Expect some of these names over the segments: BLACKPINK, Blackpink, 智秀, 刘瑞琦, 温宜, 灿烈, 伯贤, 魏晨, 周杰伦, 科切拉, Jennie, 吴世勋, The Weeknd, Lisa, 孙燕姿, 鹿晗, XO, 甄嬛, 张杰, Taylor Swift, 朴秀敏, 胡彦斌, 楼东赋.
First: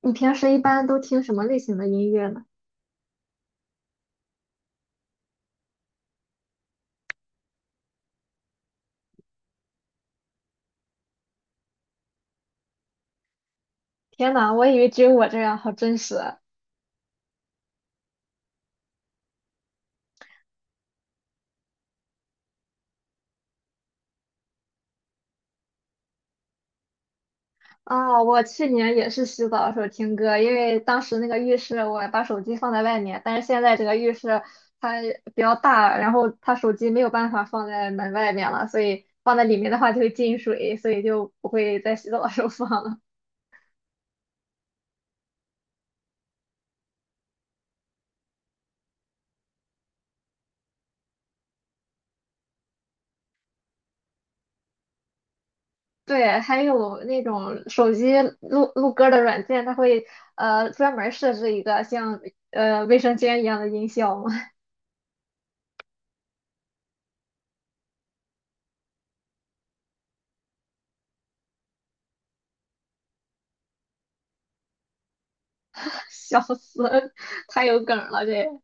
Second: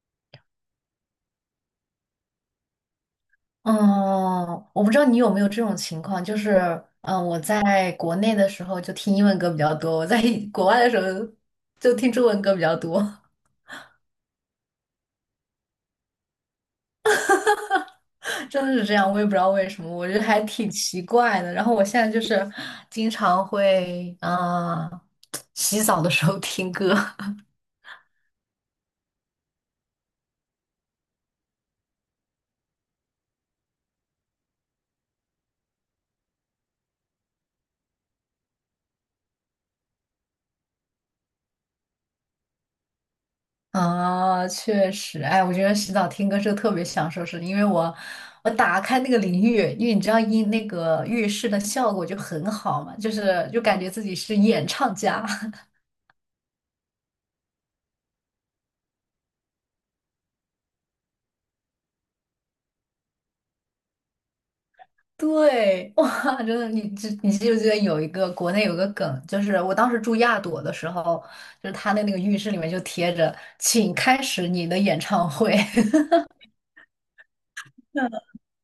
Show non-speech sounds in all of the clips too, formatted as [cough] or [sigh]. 你平时一般都听什么类型的音乐呢？嗯，我不知道你有没有这种情况，就是，我在国内的时候就听英文歌比较多，我在国外的时候就听中文歌比较多，天呐，我以为只有我这样，好真实啊！[laughs] 真的是这样，我也不知道为什么，我觉得还挺奇怪的。然后我现在就是经常会，[tsk] 洗澡的时候听歌。啊我去年也是洗澡的时候听歌，因为当时那个浴室我把手机放在外面，但是现在这个浴室它比较大，然后它手机没有办法放在门外面了，所以放在里面的话就会进水，所以就不会在洗澡的时候放了。啊，确实，哎，我觉得洗澡听歌是特别享受是因为我打开那个淋浴，因为你知道那个浴室的效果就很好嘛，就是感觉自己是演唱家。[laughs] 对，还有那种手机录歌的软件，它会专门设置一个像卫生间一样的音效。对，哇，真的，你记不记得有一个国内有个梗，就是我当时住亚朵的时候，就是他的那个浴室里面就贴着"请开始你的演唱会"。笑死，太有梗了 [laughs] 这。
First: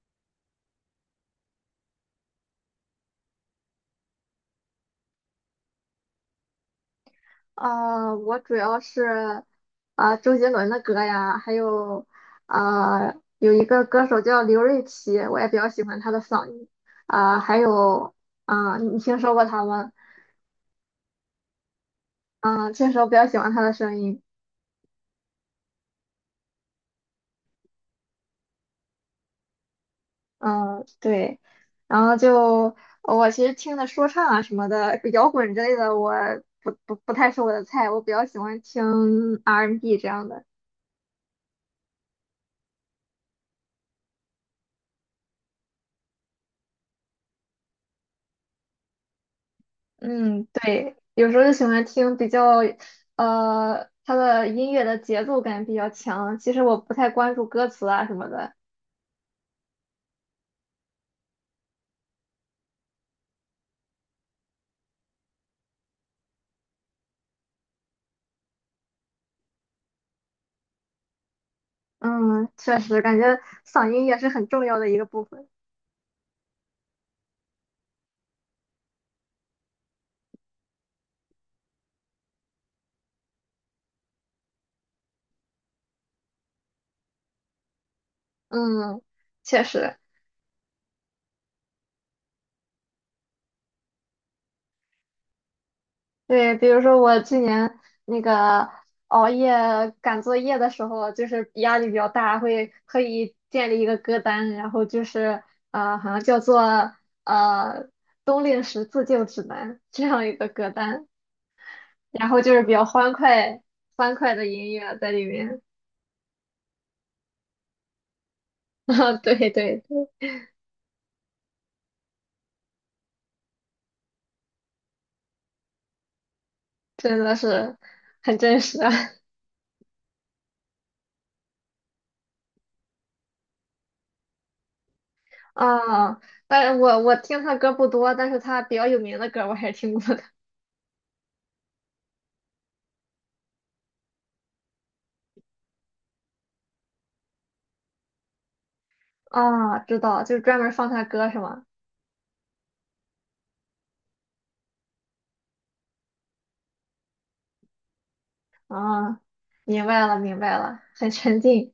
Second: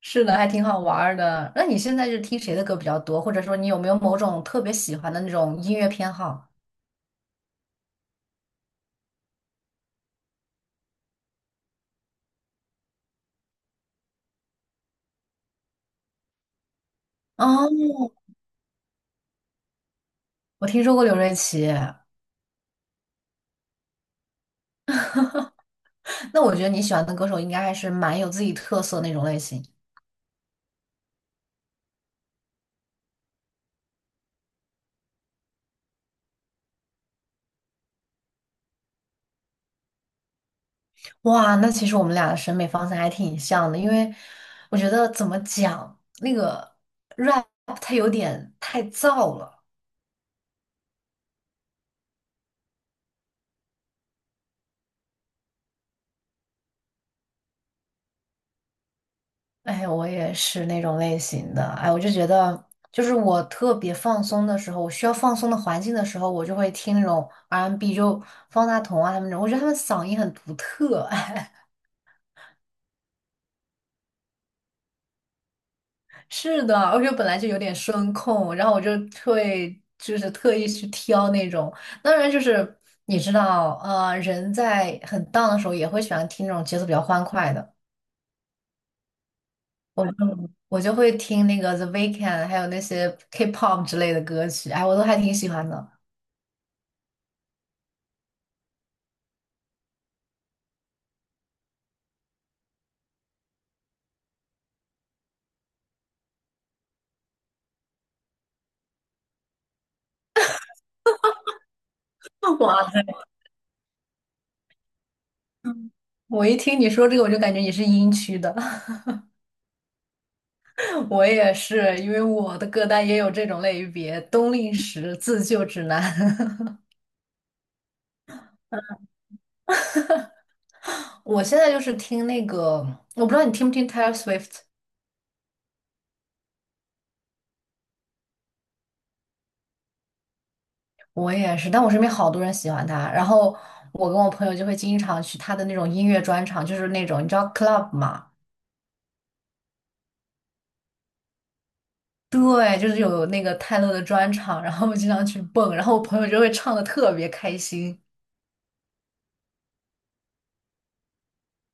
是的，还挺好玩儿的。那你现在是听谁的歌比较多，或者说你有没有某种特别喜欢的那种音乐偏好？啊！我主要是周杰伦的歌呀，还有啊、有一个歌手叫刘瑞琦，我也比较喜欢他的嗓音还哦，有你听说过他吗？我听说过刘瑞琦，嗯，确实我比较喜欢他的声音。那我觉得你喜欢的歌手应该还是蛮有自己特色那种类型。嗯、对，然后就我其实听的说唱啊什么的，摇滚之类的，我不太是我的菜，我比较喜欢听 R&B N 这样的。哇，那其实我们俩的审美方向还挺像的，因为我觉得怎么讲，那个 rap 它有点太燥了。嗯，对，有时候就喜欢听比较，它的音乐的节奏感比较强。其实我不太关注歌词啊什么的。哎，我也是那种类型的。哎，我就觉得，就是我特别放松的时候，我需要放松的环境的时候，我就会听那种 R&B,就方大同啊他们那种，我觉得他们嗓音很独特。[laughs] 嗯，确实，感觉嗓音也是很重要的一个部分。是的，而且本来就有点声控，然后我就会就是特意去挑那种，当然就是你知道，人在很 down 的时候也会喜欢听那种节奏比较欢快的，嗯，确实，我就我就会听那个 The Weeknd,还有那些 K-pop 之类的歌曲，哎，我都还挺喜欢的。对，比如说我去年那个熬夜赶作业的时候，就是压力比较大，会特意建立一个歌单，然后就是好像叫做呃《冬令时自救指南》这样一个歌单。然后就 [laughs] 是比哇较塞，欢快的音乐在里面。我一听你说这个，我就感觉你是音区的，[laughs] 啊，对对，对 [laughs] 我也是，因为我的歌单也有这种类别，冬令时、自救指南。真的是很真实啊。[laughs] 我现在就是听那个，我不知道你听不听 Taylor Swift,啊但是我听他歌不多，但是他比较有名的歌我还是听过的。我也是，但我身边好多人喜欢他，然后我跟我朋友就会经常去他的那种音乐专场，就是那种你知道 club 嘛，啊。知道，就是专门放他歌是吗？对，就是有那个泰勒的专场，然后我经常去蹦，然后我朋友就会唱的特别开心。啊，明白了明白了，很沉浸。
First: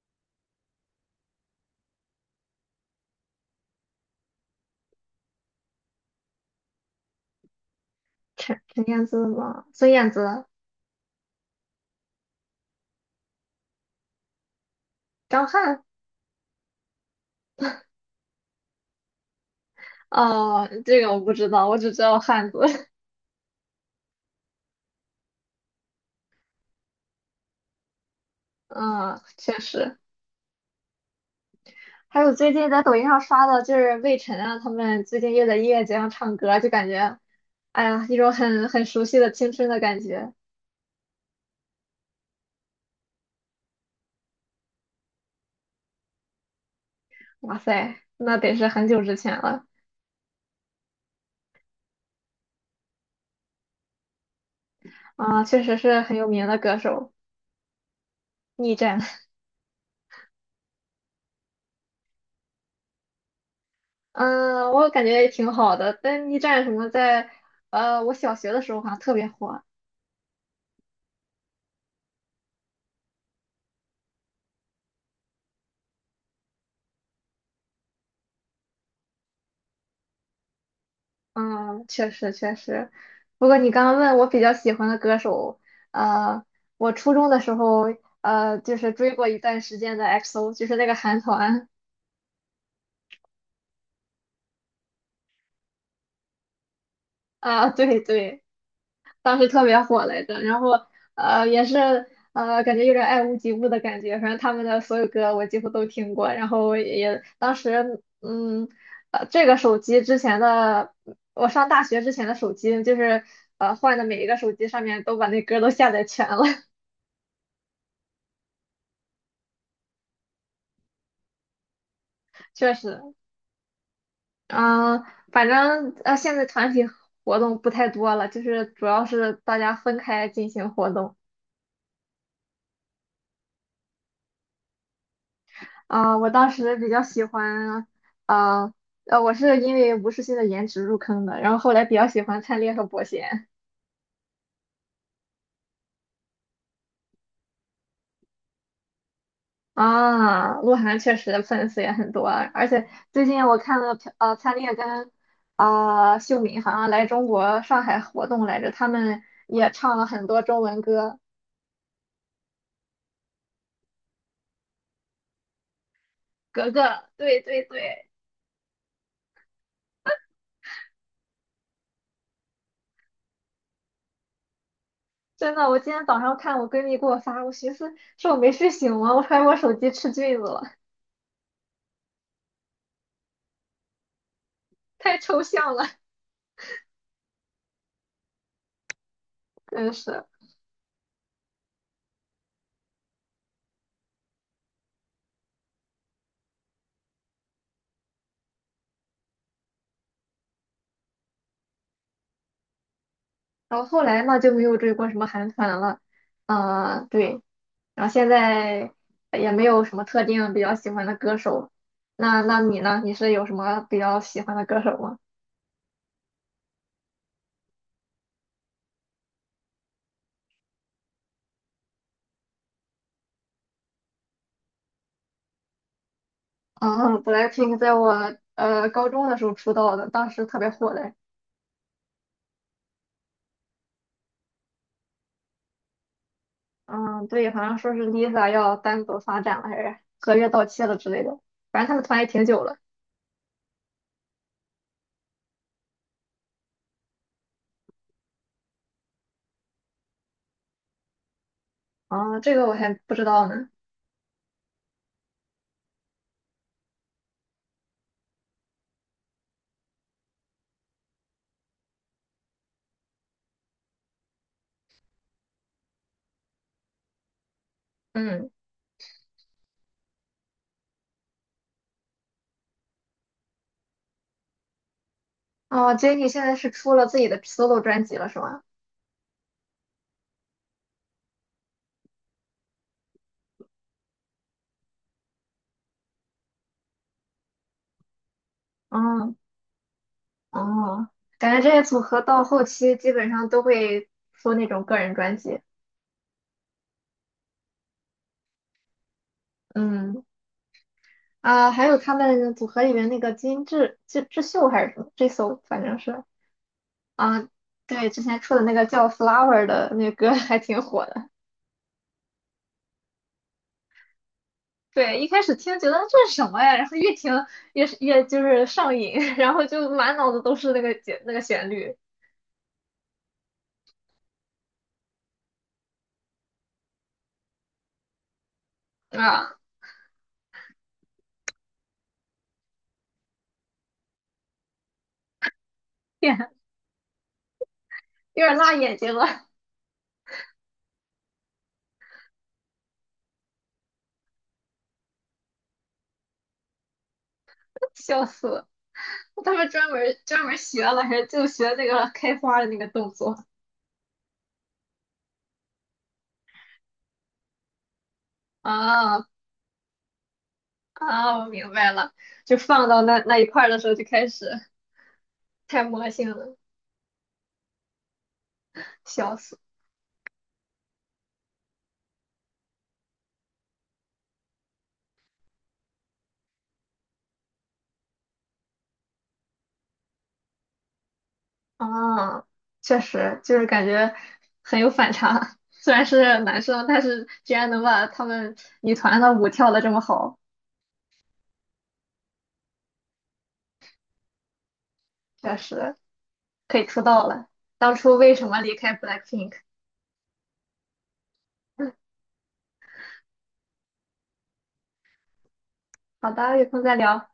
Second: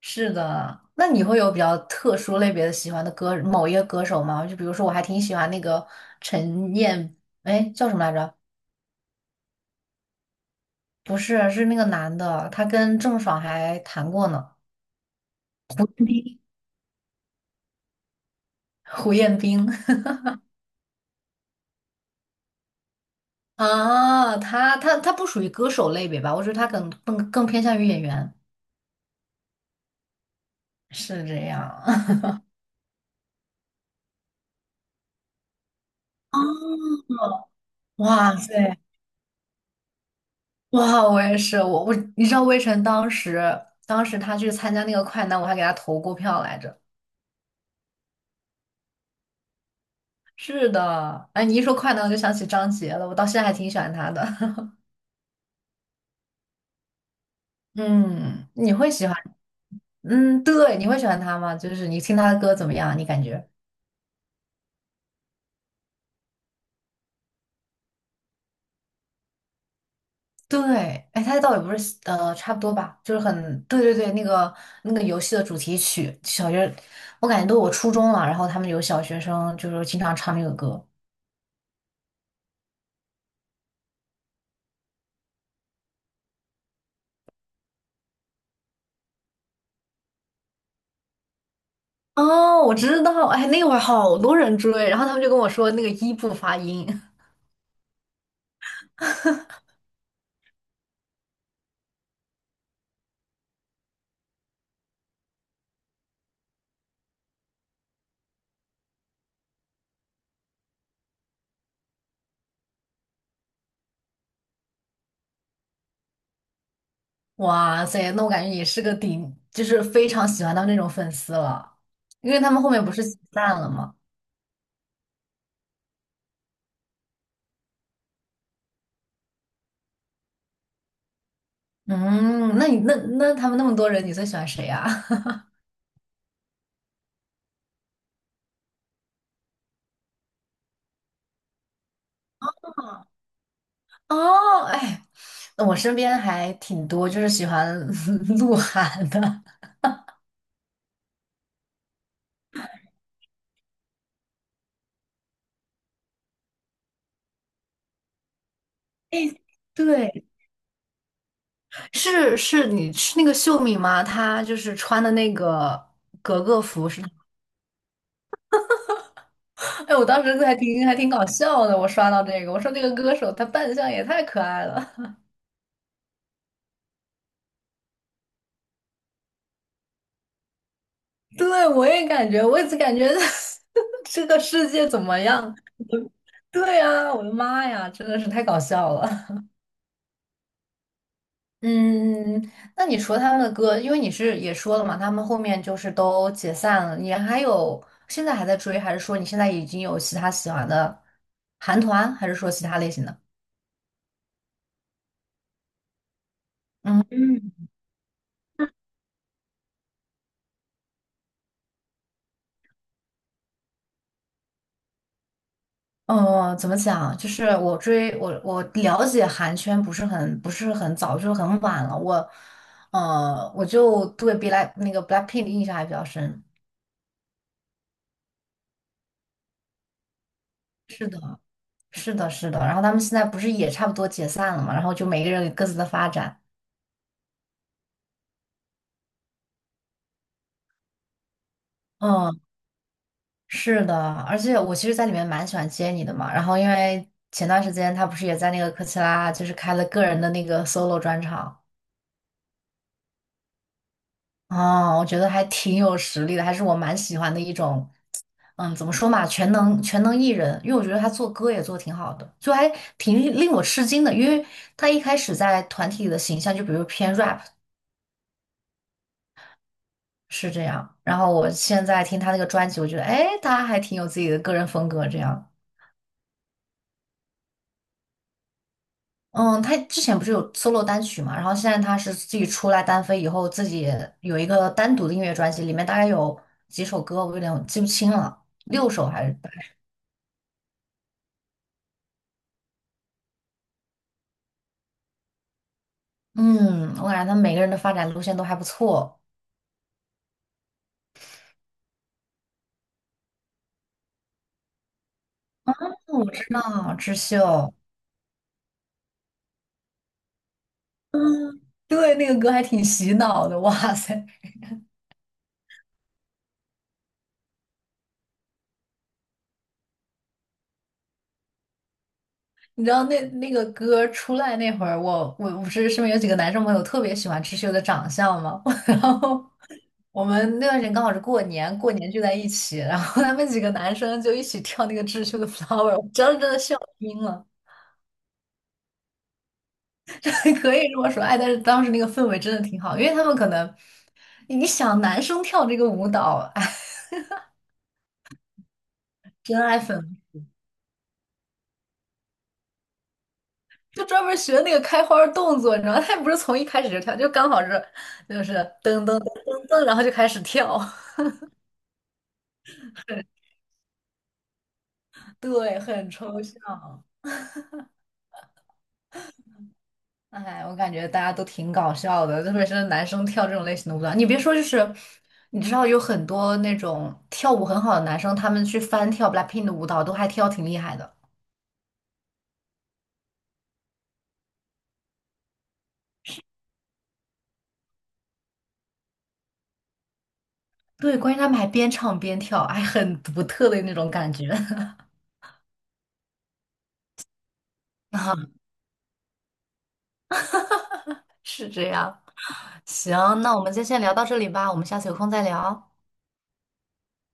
是的，那你会有比较特殊类别的喜欢的歌，某一个歌手吗？就比如说我还挺喜欢那个陈燕，哎，叫什么来着？陈燕姿吗？孙燕姿、不是，是那个男的，他跟郑爽还谈过呢。张翰？胡彦斌。 哦，这个我不知道，我只知道汉子。[laughs] 啊，他不属于歌手类别吧？我觉得他更偏向于演员，[laughs] 嗯，确实。是这样。还有最近在抖音上刷的，就是魏晨啊，他们最近又在音乐节上唱歌，就感觉，哎 [laughs] 呀，一种哇很塞，很熟悉的青春的感觉。哇，我也是，我你知道魏晨当时他去参加那个快男，我还给他投过票来着。哇塞，那得是很久之前了。是的，哎，你一说快男，我就想起张杰了，我到现在还挺喜欢他的。[laughs] 啊，确实是很有名的歌手。嗯，你逆会战，喜欢？嗯，对，你会喜欢他吗？就是你听他的歌怎么样？你感觉？[laughs] 嗯，我感觉也挺好的。但逆战什么在，我小学的时候好像特别火。对，哎，他倒也不是差不多吧，就是很，对对对，那个游戏的主题曲，小学，我感觉都我初中了，然后他们有小学生就是经常唱那个歌，嗯，确实确实。不过你刚刚问我比较喜欢的歌手，呃，我初中的时候，就是追过一段时间的 XO，就是那个韩团。哦，我知道，哎，那会儿好多人追，然后他们就跟我说那个一不发音。啊，对对，当时特别火来着，然后也是感觉有点爱屋及乌的感觉，反正他们的所有歌我几乎都听过，然后也当时这个手机之前的我上大学之前的手机就是换的每一个手机上面都把那歌都下载全了。[laughs] 哇塞，那我感觉也是个顶，就是非常喜欢他们那种粉丝了，因为他 [laughs] 们后确面不实。是解散了吗？嗯、反正现在团体活动不太多了，就是主要是大家分开进行活动。嗯，那你那他们那么多人，你最喜欢谁呀?我当时比较喜欢，啊、我是因为吴世勋的颜值入坑的，然后后来比较喜欢灿烈和伯 [laughs] 贤。哦，哎，我身边还挺多，就是喜欢 [laughs] 鹿晗的。啊，鹿晗确实粉丝也很多啊，而且最近我看了朴，灿烈跟秀敏好像来中国上海活动来着，他们哎，也唱了对，很多中文歌。是是，你是那个秀敏吗？她就是穿的那个格格格服是格，吗？对对对。[laughs] 哎，我当时还挺搞笑的，我刷到这个，我说那个歌手他扮相也太可爱了。真的，我今天早上看我闺蜜给我发，我寻思是我没睡醒吗？我怀疑我手机吃菌子了，[laughs] 对，我也感觉，我也是感觉 [laughs] 这个世界怎太么抽样？象了。[laughs] 对呀，我的妈呀，真的是太搞笑了。[laughs] 真是。嗯，嗯，那你除了他们的歌，因为你是也说了嘛，他们后面就是都解散了，你还有现在还在追，还是说你现在已经有其他喜欢的韩团，还是说其他类型的？然后后来嘛就没有追过什么韩团了。啊、对，嗯。然后现在也没有什么特定比较喜欢的歌手。那你呢？你是有什么比较喜欢的歌手吗？嗯，怎么讲？就是我追我我了解韩圈不是很早，就是很晚了。我，我就对 那个 Blackpink 的印象还比较深。[laughs] 嗯，BLACKPINK 在我高中的时候出道的，当时特别火是的。的，是的，是的。然后他们现在不是也差不多解散了嘛？然后就每个人有各自的发展。嗯，对，好像说是 Lisa 要单独发展了，还是合约到期了之类的。反正他们团也挺嗯。久了。是的，而且我其实在里面蛮喜欢接你的嘛。然后因为前段时间他不是也在那个科切拉，就是开了个人的那个 solo 专场啊、这个我还不知道呢。啊，我觉得还挺有实力的，还是我蛮喜欢的一种，嗯，怎么说嘛，全能艺人。因为我觉得他做歌也做挺好的，就还挺令我吃惊的，因为他一开始在团体里的形象就比如偏 rap 嗯，是这样，然后我现在听他那个专辑，我觉得哎，他还挺有自己的个人风格这样。哦，Jennie 现在是出了自己的 solo 专辑了，是吗？嗯，他之前不是有 solo 单曲嘛，然后现在他是自己出来单飞以后，自己有一个单独的音乐专辑，里面大概有几首歌，我有点记不清了，六首还是嗯，八。哦，感觉这些组合到后期基本上都会出那种个人专辑。嗯，我感觉他每个人的发展路线都还不错。嗯啊，还有他们组合里面那个金智秀还是什么智秀，反正嗯，是。我知道，智啊，秀，对，之前出的那个叫《Flower》的那个歌 [laughs] 还挺火的。对，那个歌还挺洗脑的，哇塞！对，一开始听觉得这是什么呀，然后越听越就是上瘾，[laughs] 然后就满脑子都是那个那个旋律。你知道那个歌出来那会儿，我不是身边有几个男生朋友特别喜欢智秀的长相嘛，[laughs] 然后啊，我们那段时间刚好是过年，过年聚在一起，然后他们几个男生就一起跳那个《智秀的 Flower》,我当时天，真的笑晕了，有点辣眼睛了。[laughs] 可以这么说，哎，但是当时那个氛围真的挺好，因为他们可能你想男生跳这个舞蹈，哎，[laughs] 笑死了。他真们爱专门粉专门学了，还是就学那个开花的那个动作。就专门学那个开花儿动作，你知道吗他也不是从一开始就跳，就刚好是就是噔噔噔啊噔噔，然后就开始跳，啊，我明白了，就放到那一块儿的时候就开始 [laughs] 对，太魔很性抽了，象。笑死！哎，我感觉大家都挺搞笑的，特别是男生跳这种类型的舞蹈。你别说，就是你知道有很多那种跳舞很好的男生，他们去翻跳 BLACKPINK 的舞蹈，都还跳挺厉害的。啊，确实就是感觉很有反差，虽然是男生，但是居然能把他们女团的舞跳的这么好。对，关键他们还边唱边跳，还很独特的那种感觉。[laughs] 确实可以出道了。当初为啊，什么离开 BLACKPINK？是这嗯，样。行，那我们就先聊到这里吧，我们下次有空再聊。好的，有空再聊。